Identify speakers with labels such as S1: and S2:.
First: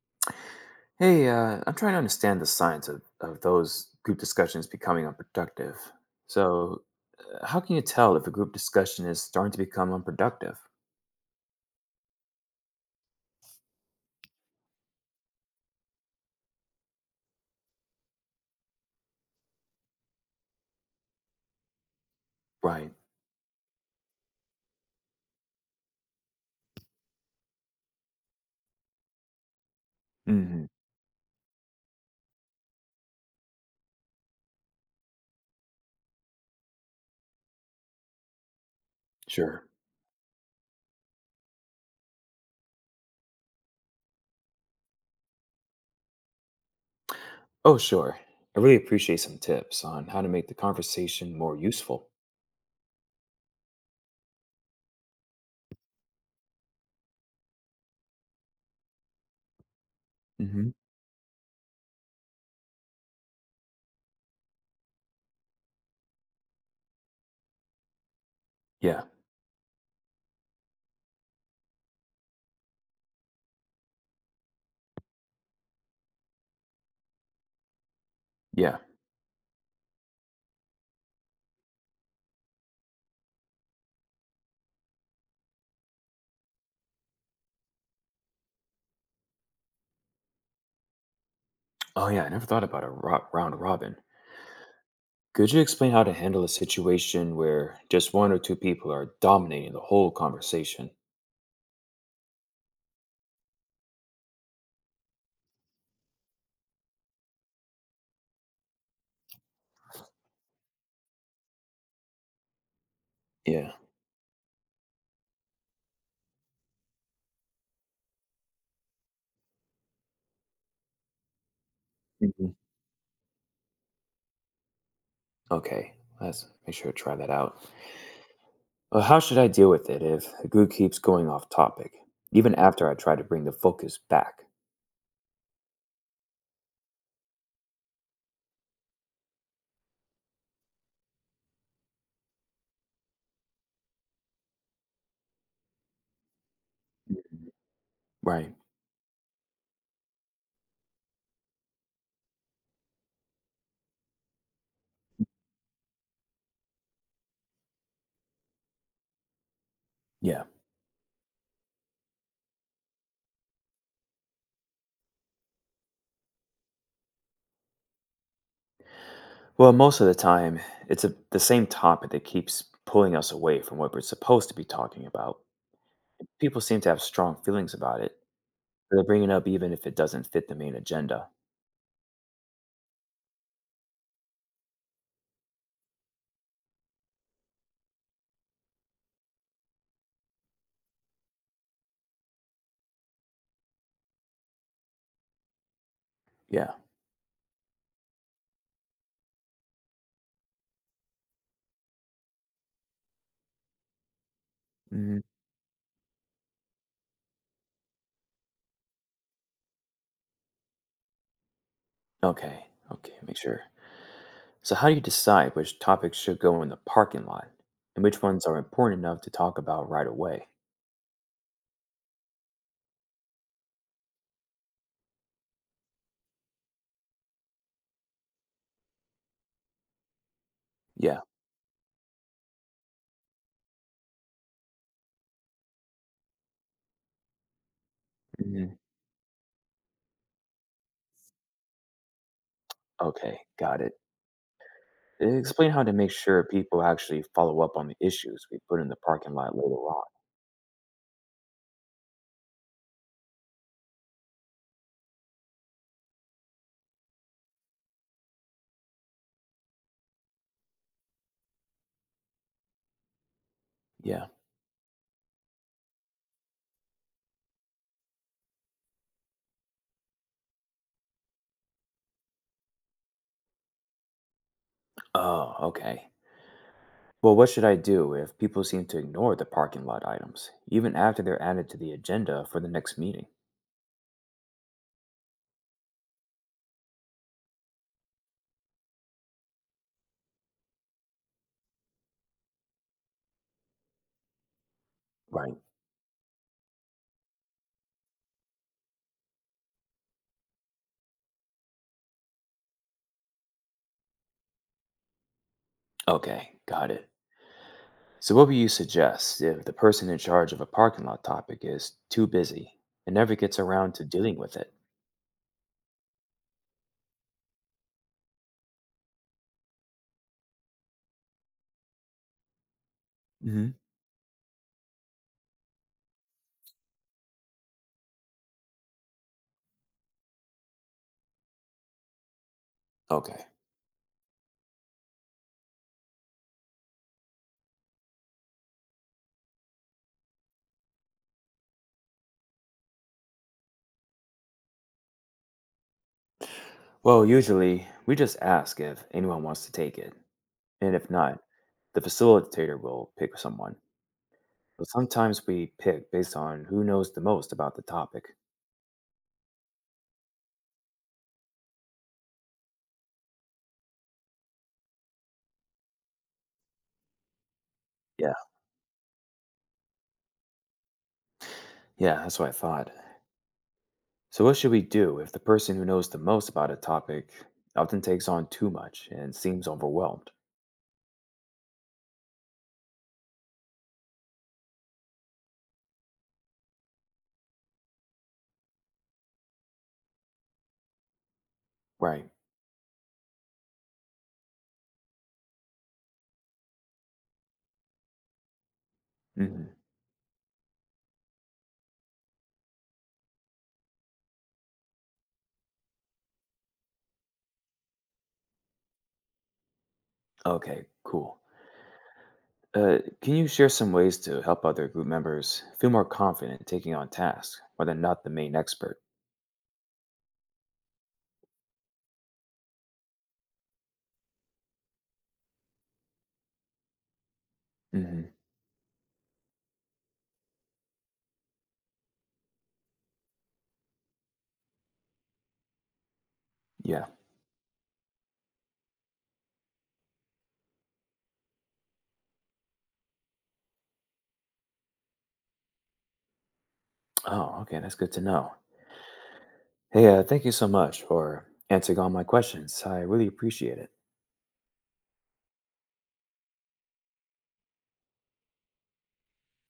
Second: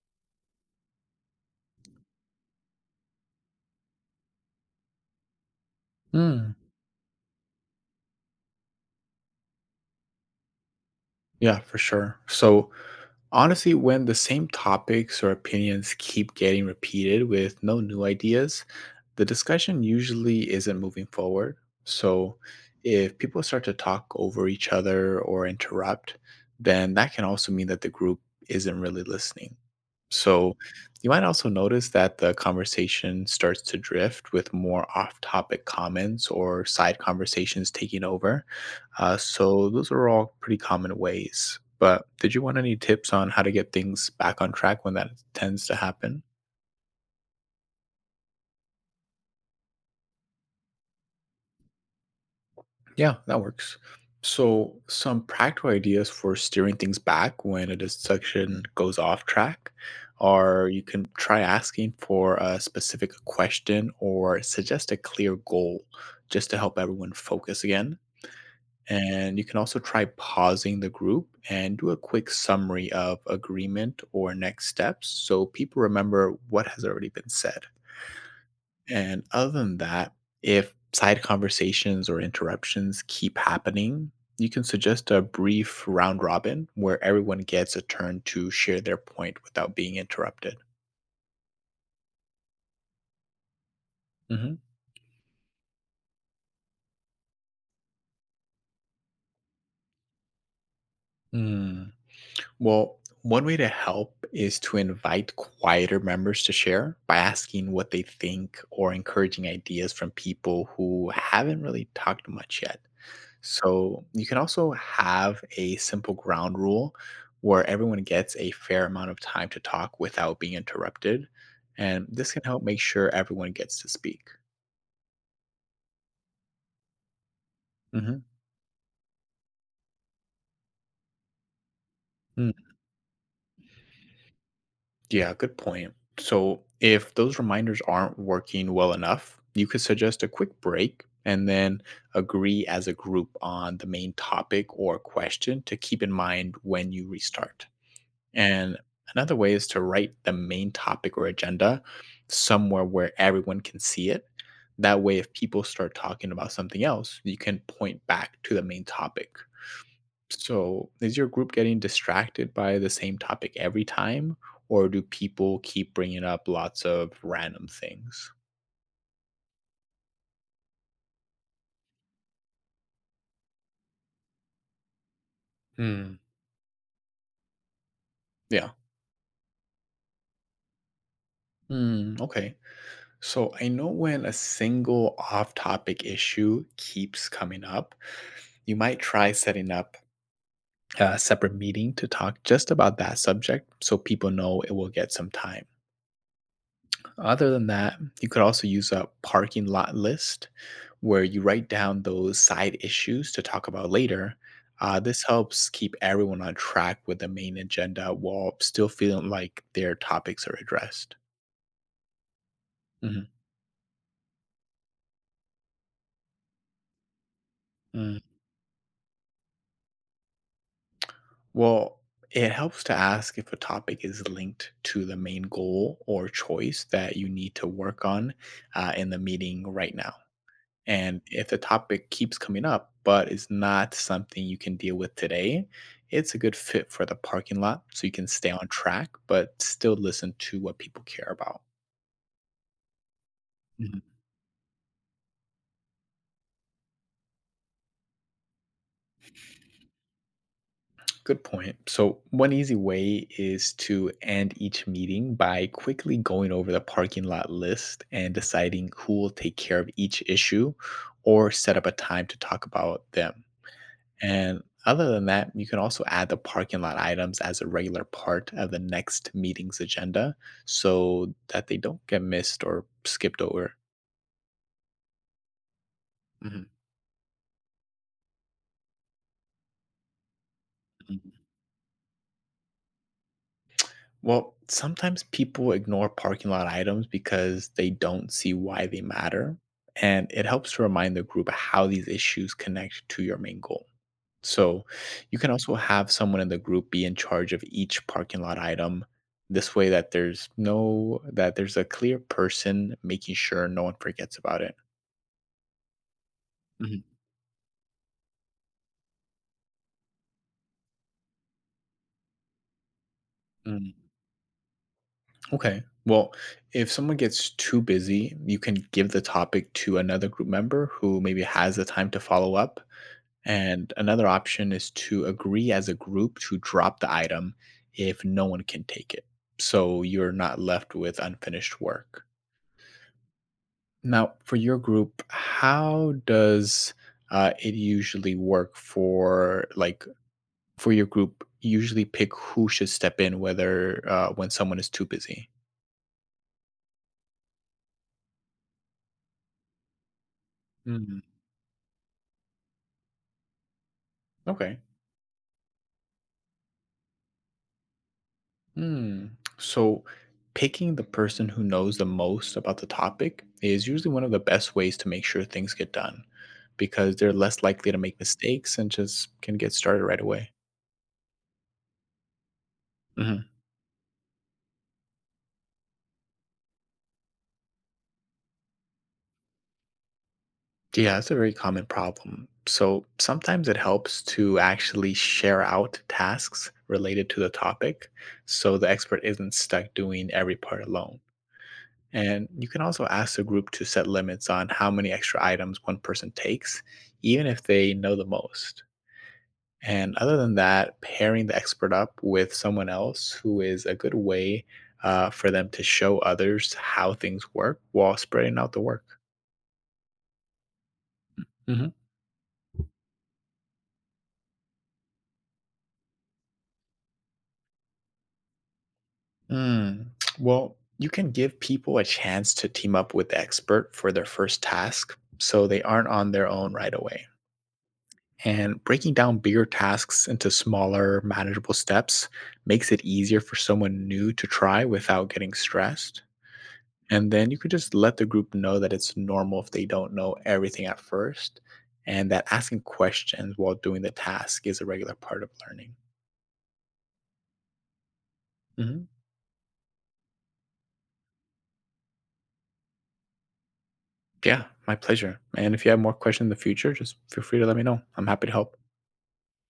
S1: Hey, I'm trying to understand the science of those group discussions becoming unproductive.
S2: Mm,
S1: So, how can you tell if a group discussion is starting to become unproductive?
S2: yeah, for sure. So, honestly, when the same topics or opinions keep getting repeated with no new ideas, the discussion usually isn't moving forward. So,
S1: Right.
S2: if people start to talk over each other or interrupt, then that can also mean that the group isn't really listening. So,
S1: Hmm.
S2: you might also notice that the conversation starts to drift with more off topic comments or side conversations taking over. Uh,
S1: Sure.
S2: so those are all pretty common ways. But did you want any tips on how to get things back on track when that tends to happen?
S1: Oh, sure. I really appreciate some tips on how to make the conversation more useful.
S2: Yeah, that works. So, some practical ideas for steering things back when a discussion goes off track are
S1: Hmm.
S2: you can try asking for a specific question or suggest a clear goal just to help everyone focus again.
S1: Yeah.
S2: And you can also try pausing the group and do a quick summary of agreement or next steps so people remember what has already been said.
S1: Yeah.
S2: And other than that, if side conversations or interruptions keep happening, you can suggest a brief round robin where everyone gets a turn to share their point without being interrupted.
S1: Oh, yeah. I never thought about a round robin. Could you explain how to handle a situation where just one or two people are dominating the whole conversation?
S2: Hmm. Well, one way to help is to invite quieter members to share by asking what they think or encouraging ideas from people who haven't really talked much yet.
S1: Yeah.
S2: So you can also have a simple ground rule where everyone gets a fair amount of time to talk without being interrupted. And this can
S1: Hmm.
S2: help make sure everyone gets to speak.
S1: Okay. Let's make sure to try that out.
S2: Mhm.
S1: How should I deal with it if the group keeps going off topic, even after I try to bring the focus back?
S2: Yeah, good point. So, if those reminders aren't working well enough, you could suggest a quick break and then agree as a group on the main topic or question to keep in mind when you
S1: Mhm.
S2: restart.
S1: Right.
S2: And another way is to write the main topic or agenda somewhere where everyone can see it. That way, if people start talking about something else, you can point back to the main topic.
S1: Yeah.
S2: So, is your group getting distracted by the same topic every time, or do people keep bringing up lots of random things?
S1: Well, most of the time, the same topic that keeps pulling us away from what we're supposed to be talking about.
S2: Hmm.
S1: People seem to have strong feelings about it.
S2: Yeah.
S1: They're bringing it up even if it doesn't fit the main agenda.
S2: Mm, okay. So I know when a single off topic issue keeps coming up, you might try setting up a separate meeting to talk just about that subject so people know it will get some time.
S1: Yeah.
S2: Other than that, you could also use a parking lot list where you write down those side issues to talk about later. Uh,
S1: Hmm.
S2: this helps keep everyone on track with the main agenda while still feeling like their topics are addressed.
S1: Okay. Okay.
S2: Mhm.
S1: Make sure. So, how do you decide which topics should go in the parking lot and
S2: Mm.
S1: which ones are important enough to talk about right away?
S2: Well, it helps to ask if a topic is linked to the main goal or choice that you need to work on in the meeting right now. And
S1: Yeah.
S2: if the topic keeps coming up, but it's not something you can deal with today, it's a good fit for the parking lot so you can stay on
S1: Hmm.
S2: track, but still listen to what people care about.
S1: Okay. Got it.
S2: Mhm.
S1: Explain how to make sure people actually follow up on the issues we put in the parking lot later on.
S2: Good point. So, one easy way is to end each meeting by quickly going over the parking lot list and deciding who will take care of each issue or set up a time to talk about them.
S1: Yeah.
S2: And other than that, you can also add the parking lot items as a regular part of the next meeting's agenda so that they don't get missed or skipped over.
S1: Oh, okay.
S2: Mhm.
S1: Well, what should I do if people seem to ignore the parking lot items, even after
S2: Mhm.
S1: they're added to the agenda for the next meeting?
S2: Well, sometimes people ignore parking lot items because they don't see why they matter. And it helps to remind the group how these issues connect to your main goal. So you can
S1: Right.
S2: also have someone in the group be in charge of each parking lot item. This way that there's no that there's a clear person making sure no one forgets about it.
S1: Okay, got
S2: Mhm.
S1: it. So, what would you suggest if the person in charge of a parking lot topic is too busy and never gets
S2: Mm.
S1: around to dealing with it?
S2: Okay. Well, if someone gets too busy, you can give the topic to another group member who maybe has the time to follow up.
S1: Hmm.
S2: And another option is to agree as a group to drop the item if no one can take it. So you're not left with unfinished work.
S1: Okay.
S2: Now, for your group, how does it usually work for like for your group? Usually, pick who should step in, whether when someone is too busy.
S1: Well, usually we just ask if anyone wants to take it. And if
S2: Mm,
S1: not, the facilitator will pick someone.
S2: okay.
S1: But sometimes we pick based on who knows the most about the topic.
S2: Hmm. So, picking the person who knows the most about the topic is usually one of the best ways to make sure things get done, because they're less likely to make
S1: Yeah.
S2: mistakes and just can get started right away.
S1: Yeah, that's what I thought.
S2: Mhm.
S1: So, what should we do if the person who knows the most about a topic often takes on too much and seems overwhelmed?
S2: Yeah, that's a very common problem. So sometimes it helps to actually share out tasks related to the topic so the expert isn't stuck doing every part alone.
S1: Right.
S2: And you can also ask the group to set limits on how many extra items one person takes, even if they know the most.
S1: Hmm.
S2: And other than that, pairing the expert up with someone else who is a good way for them to show others how things work while spreading out the work.
S1: Okay, cool.
S2: Mhm.
S1: Can you share some ways to help other group members feel more confident in taking on tasks where they're not the main expert?
S2: Mm. Well, you can give people a chance to team up with the expert for their first task so they aren't on their own right away.
S1: Hmm.
S2: And breaking down bigger tasks into smaller, manageable steps makes it easier for someone new to try without getting stressed.
S1: Yeah.
S2: And then you could just let the group know that it's normal if they don't know everything at first and that asking questions while doing the task is a regular part of learning.
S1: Oh, okay. That's good to know.
S2: Mhm.
S1: Hey, thank you so much for answering all my questions. I really appreciate it.
S2: Yeah, my pleasure. And if you have more questions in the future, just feel free to let me know. I'm happy to help.